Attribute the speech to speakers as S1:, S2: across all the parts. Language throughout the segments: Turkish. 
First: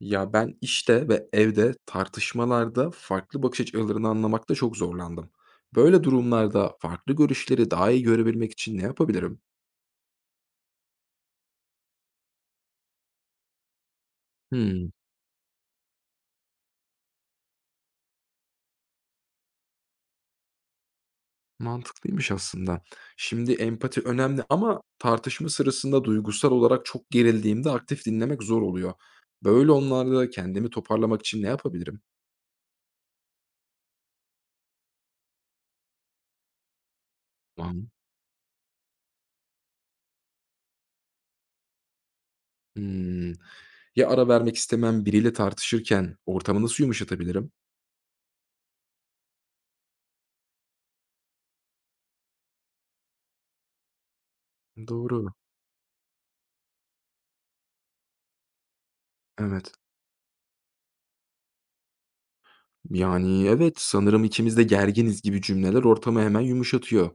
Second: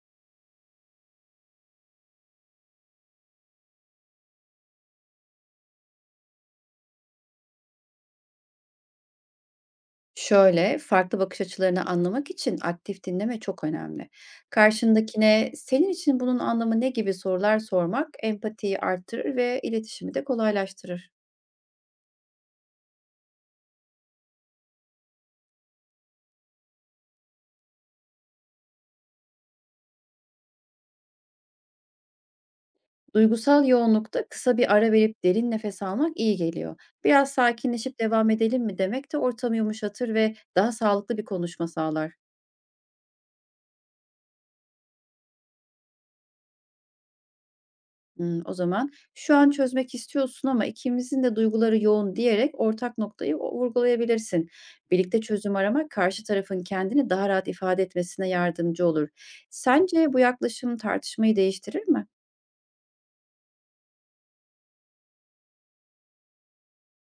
S1: Ya, ben işte ve evde tartışmalarda farklı bakış açılarını anlamakta çok zorlandım. Böyle durumlarda farklı görüşleri daha iyi görebilmek için ne yapabilirim?
S2: Şöyle, farklı bakış açılarını anlamak için aktif dinleme çok önemli.
S1: Hımm,
S2: Karşındakine "Senin için bunun anlamı ne?" gibi sorular sormak empatiyi artırır ve iletişimi de kolaylaştırır.
S1: mantıklıymış aslında. Şimdi empati önemli ama tartışma sırasında duygusal olarak çok gerildiğimde aktif dinlemek zor oluyor. Böyle anlarda kendimi toparlamak için ne yapabilirim?
S2: Duygusal yoğunlukta kısa bir ara verip derin nefes almak iyi geliyor. Biraz
S1: Tamam.
S2: sakinleşip devam edelim mi demek de ortamı yumuşatır ve daha sağlıklı bir konuşma sağlar.
S1: Hımm. Ya, ara vermek istemem biriyle tartışırken ortamı nasıl yumuşatabilirim?
S2: Hımm, o zaman "Şu an çözmek istiyorsun ama ikimizin de duyguları yoğun." diyerek ortak noktayı o vurgulayabilirsin. Birlikte
S1: Doğru,
S2: çözüm aramak karşı tarafın kendini daha rahat ifade etmesine yardımcı olur.
S1: evet.
S2: Sence bu yaklaşım tartışmayı değiştirir mi?
S1: Yani evet, sanırım ikimiz de gerginiz gibi cümleler ortamı hemen yumuşatıyor.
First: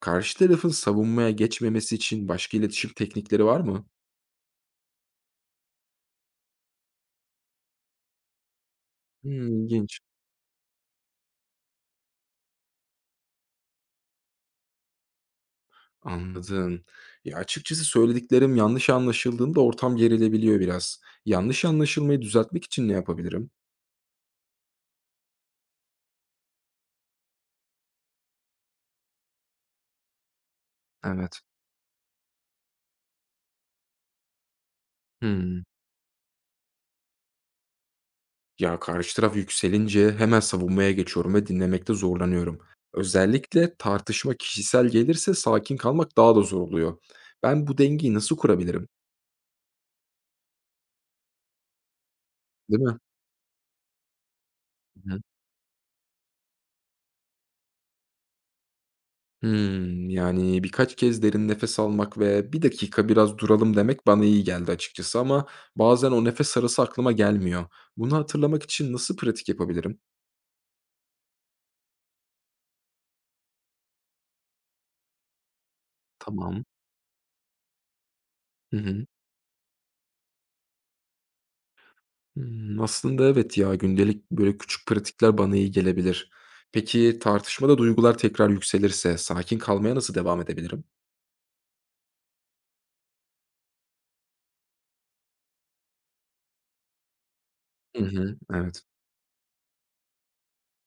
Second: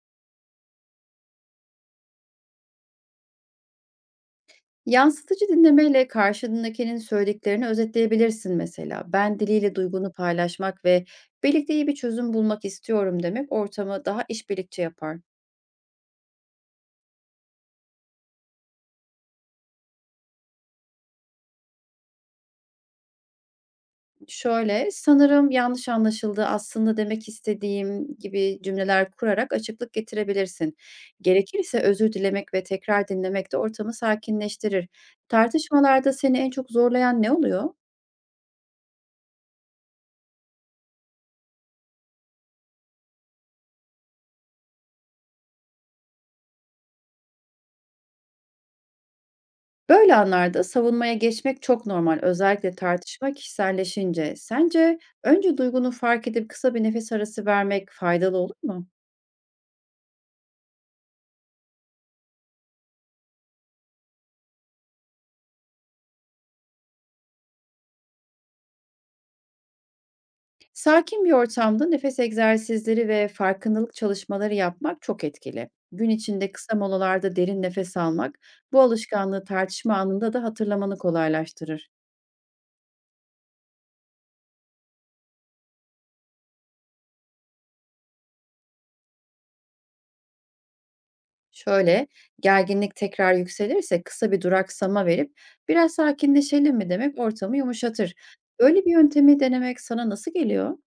S1: Karşı tarafın savunmaya geçmemesi için başka iletişim teknikleri var mı?
S2: Yansıtıcı dinlemeyle karşındakinin söylediklerini özetleyebilirsin mesela. "Ben"
S1: Hmm,
S2: diliyle
S1: ilginç.
S2: duygunu paylaşmak ve "Birlikte iyi bir çözüm bulmak istiyorum." demek ortamı daha işbirlikçi yapar.
S1: Anladım. Ya açıkçası söylediklerim yanlış anlaşıldığında ortam gerilebiliyor biraz. Yanlış anlaşılmayı düzeltmek için ne yapabilirim?
S2: Şöyle, sanırım yanlış anlaşıldı, aslında demek istediğim gibi cümleler kurarak açıklık getirebilirsin.
S1: Evet.
S2: Gerekirse özür dilemek ve tekrar dinlemek de ortamı sakinleştirir.
S1: Hmm.
S2: Tartışmalarda seni en çok zorlayan ne oluyor?
S1: Ya karşı taraf yükselince hemen savunmaya geçiyorum ve dinlemekte zorlanıyorum. Özellikle tartışma kişisel gelirse sakin kalmak daha da zor oluyor. Ben bu dengeyi nasıl kurabilirim?
S2: Böyle anlarda savunmaya geçmek çok normal. Özellikle
S1: Değil mi?
S2: tartışma kişiselleşince. Sence önce duygunu fark edip kısa bir nefes arası vermek faydalı olur mu?
S1: Hımm. Yani, birkaç kez derin nefes almak ve bir dakika biraz duralım." demek bana iyi geldi açıkçası ama bazen o nefes arası aklıma gelmiyor. Bunu hatırlamak için nasıl pratik yapabilirim?
S2: Sakin bir ortamda nefes egzersizleri ve farkındalık çalışmaları yapmak çok etkili. Gün içinde
S1: Tamam.
S2: kısa molalarda derin nefes almak
S1: Hı
S2: bu
S1: hı.
S2: alışkanlığı tartışma anında da hatırlamanı kolaylaştırır.
S1: Hımm, aslında evet ya, gündelik böyle küçük pratikler bana iyi gelebilir. Peki tartışmada duygular tekrar yükselirse sakin kalmaya nasıl devam edebilirim?
S2: Şöyle, gerginlik tekrar yükselirse kısa bir duraksama verip biraz sakinleşelim mi demek ortamı
S1: Hı
S2: yumuşatır.
S1: hı. Evet.
S2: Böyle bir yöntemi denemek sana nasıl geliyor?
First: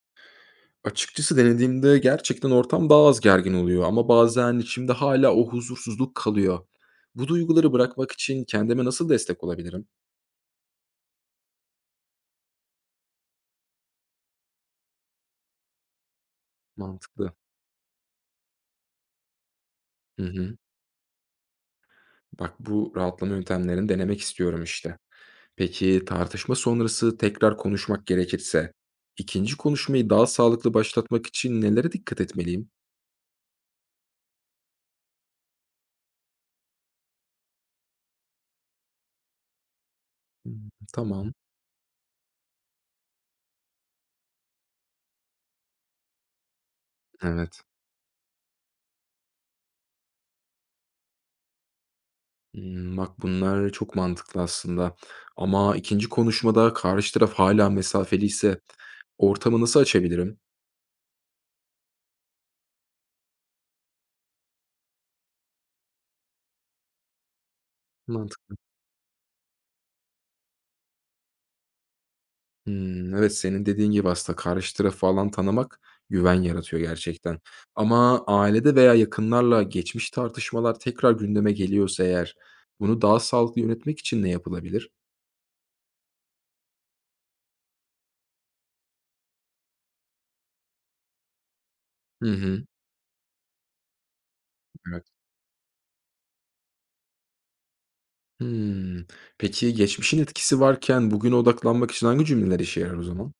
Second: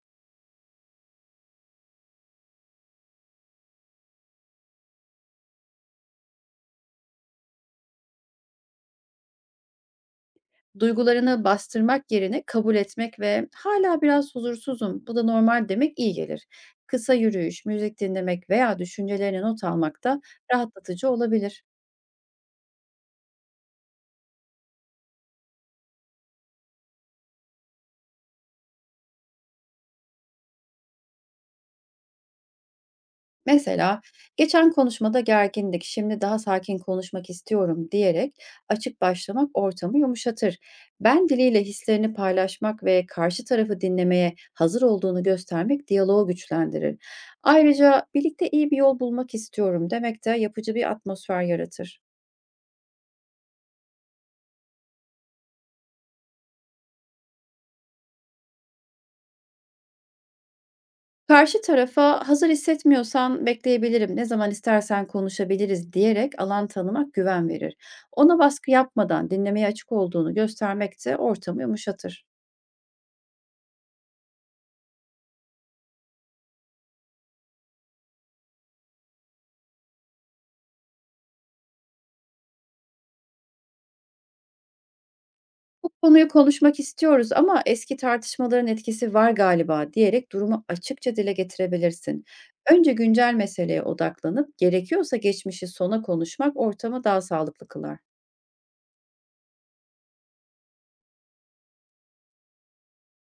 S1: Açıkçası denediğimde gerçekten ortam daha az gergin oluyor ama bazen içimde hala o huzursuzluk kalıyor. Bu duyguları bırakmak için kendime nasıl destek olabilirim?
S2: Duygularını bastırmak yerine kabul etmek ve hala biraz huzursuzum, bu da normal." demek iyi gelir. Kısa
S1: Mantıklı.
S2: yürüyüş, müzik dinlemek veya düşüncelerini not almak da
S1: Hı hı.
S2: rahatlatıcı olabilir.
S1: Bak, bu rahatlama yöntemlerini denemek istiyorum işte. Peki, tartışma sonrası tekrar konuşmak gerekirse ikinci konuşmayı daha sağlıklı başlatmak için nelere dikkat etmeliyim?
S2: Mesela, "Geçen konuşmada gergindik, şimdi daha sakin konuşmak istiyorum." diyerek açık başlamak ortamı yumuşatır.
S1: Hımm,
S2: Ben
S1: tamam.
S2: diliyle hislerini paylaşmak ve karşı tarafı dinlemeye hazır olduğunu göstermek diyaloğu güçlendirir.
S1: Evet.
S2: Ayrıca "Birlikte iyi bir yol bulmak istiyorum." demek de yapıcı bir atmosfer yaratır.
S1: Hımm, bak bunlar çok mantıklı aslında ama ikinci konuşmada karşı taraf hâlâ mesafeliyse ortamı nasıl açabilirim?
S2: Karşı tarafa hazır hissetmiyorsan bekleyebilirim, ne zaman istersen konuşabiliriz diyerek alan tanımak güven verir. Ona
S1: Mantıklı.
S2: baskı yapmadan dinlemeye açık olduğunu göstermek de ortamı yumuşatır.
S1: Hımm, evet, senin dediğin gibi aslında karşı tarafı alan tanımak güven yaratıyor gerçekten ama ailede veya yakınlarla geçmiş tartışmalar tekrar gündeme geliyorsa eğer bunu daha sağlıklı yönetmek için ne yapılabilir?
S2: Bu konuyu konuşmak istiyoruz ama eski tartışmaların etkisi var galiba diyerek durumu açıkça dile getirebilirsin.
S1: Hı hı,
S2: Önce güncel meseleye odaklanıp
S1: evet.
S2: gerekiyorsa geçmişi sona konuşmak ortamı daha sağlıklı kılar.
S1: Hımm. Peki geçmişin etkisi varken bugüne odaklanmak için hangi cümleler işe yarar o zaman?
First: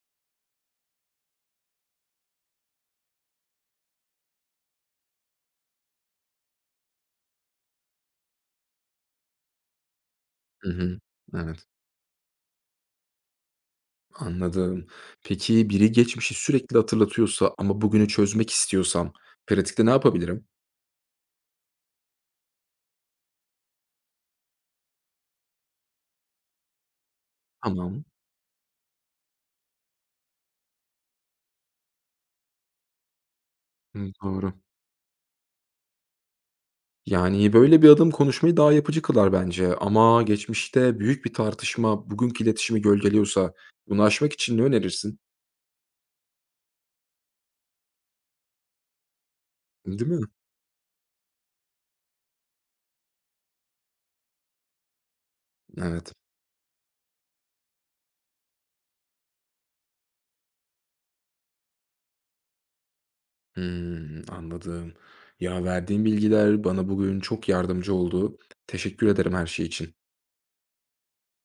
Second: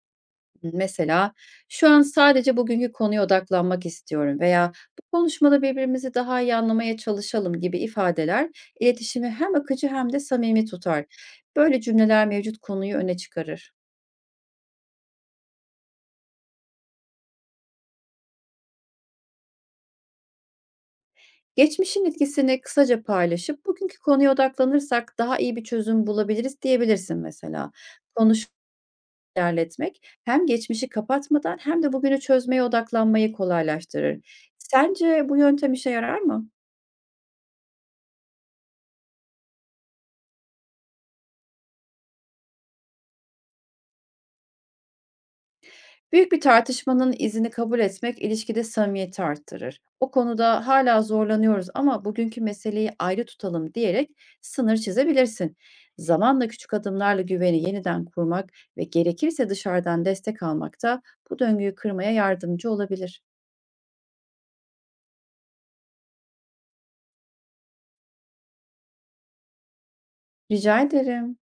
S2: Mesela şu an sadece bugünkü konuya odaklanmak istiyorum veya bu konuşmada birbirimizi daha iyi anlamaya çalışalım gibi ifadeler iletişimi hem akıcı hem de samimi
S1: Hı hı,
S2: tutar.
S1: evet.
S2: Böyle cümleler mevcut konuyu öne çıkarır.
S1: Anladım. Peki biri geçmişi sürekli hatırlatıyorsa ama bugünü çözmek istiyorsam pratikte ne yapabilirim?
S2: Geçmişin etkisini kısaca paylaşıp bugünkü konuya odaklanırsak daha iyi bir çözüm bulabiliriz diyebilirsin mesela.
S1: Tamam.
S2: Konuş ilerletmek hem geçmişi kapatmadan hem de bugünü çözmeye odaklanmayı
S1: Hı,
S2: kolaylaştırır.
S1: doğru.
S2: Sence bu yöntem işe yarar mı?
S1: Yani böyle bir adım konuşmayı daha yapıcı kılar bence ama geçmişte büyük bir tartışma bugünkü iletişimi gölgeliyorsa bunu aşmak için ne önerirsin?
S2: Büyük bir tartışmanın izini kabul etmek ilişkide samimiyeti arttırır.
S1: Değil
S2: O
S1: mi?
S2: konuda hala zorlanıyoruz ama bugünkü meseleyi ayrı tutalım diyerek sınır çizebilirsin.
S1: Evet.
S2: Zamanla küçük adımlarla güveni yeniden kurmak ve gerekirse dışarıdan destek almak da bu döngüyü kırmaya yardımcı olabilir.
S1: Hmm, anladım. Ya verdiğin bilgiler bana bugün çok yardımcı oldu. Teşekkür ederim her şey için.
S2: Rica ederim.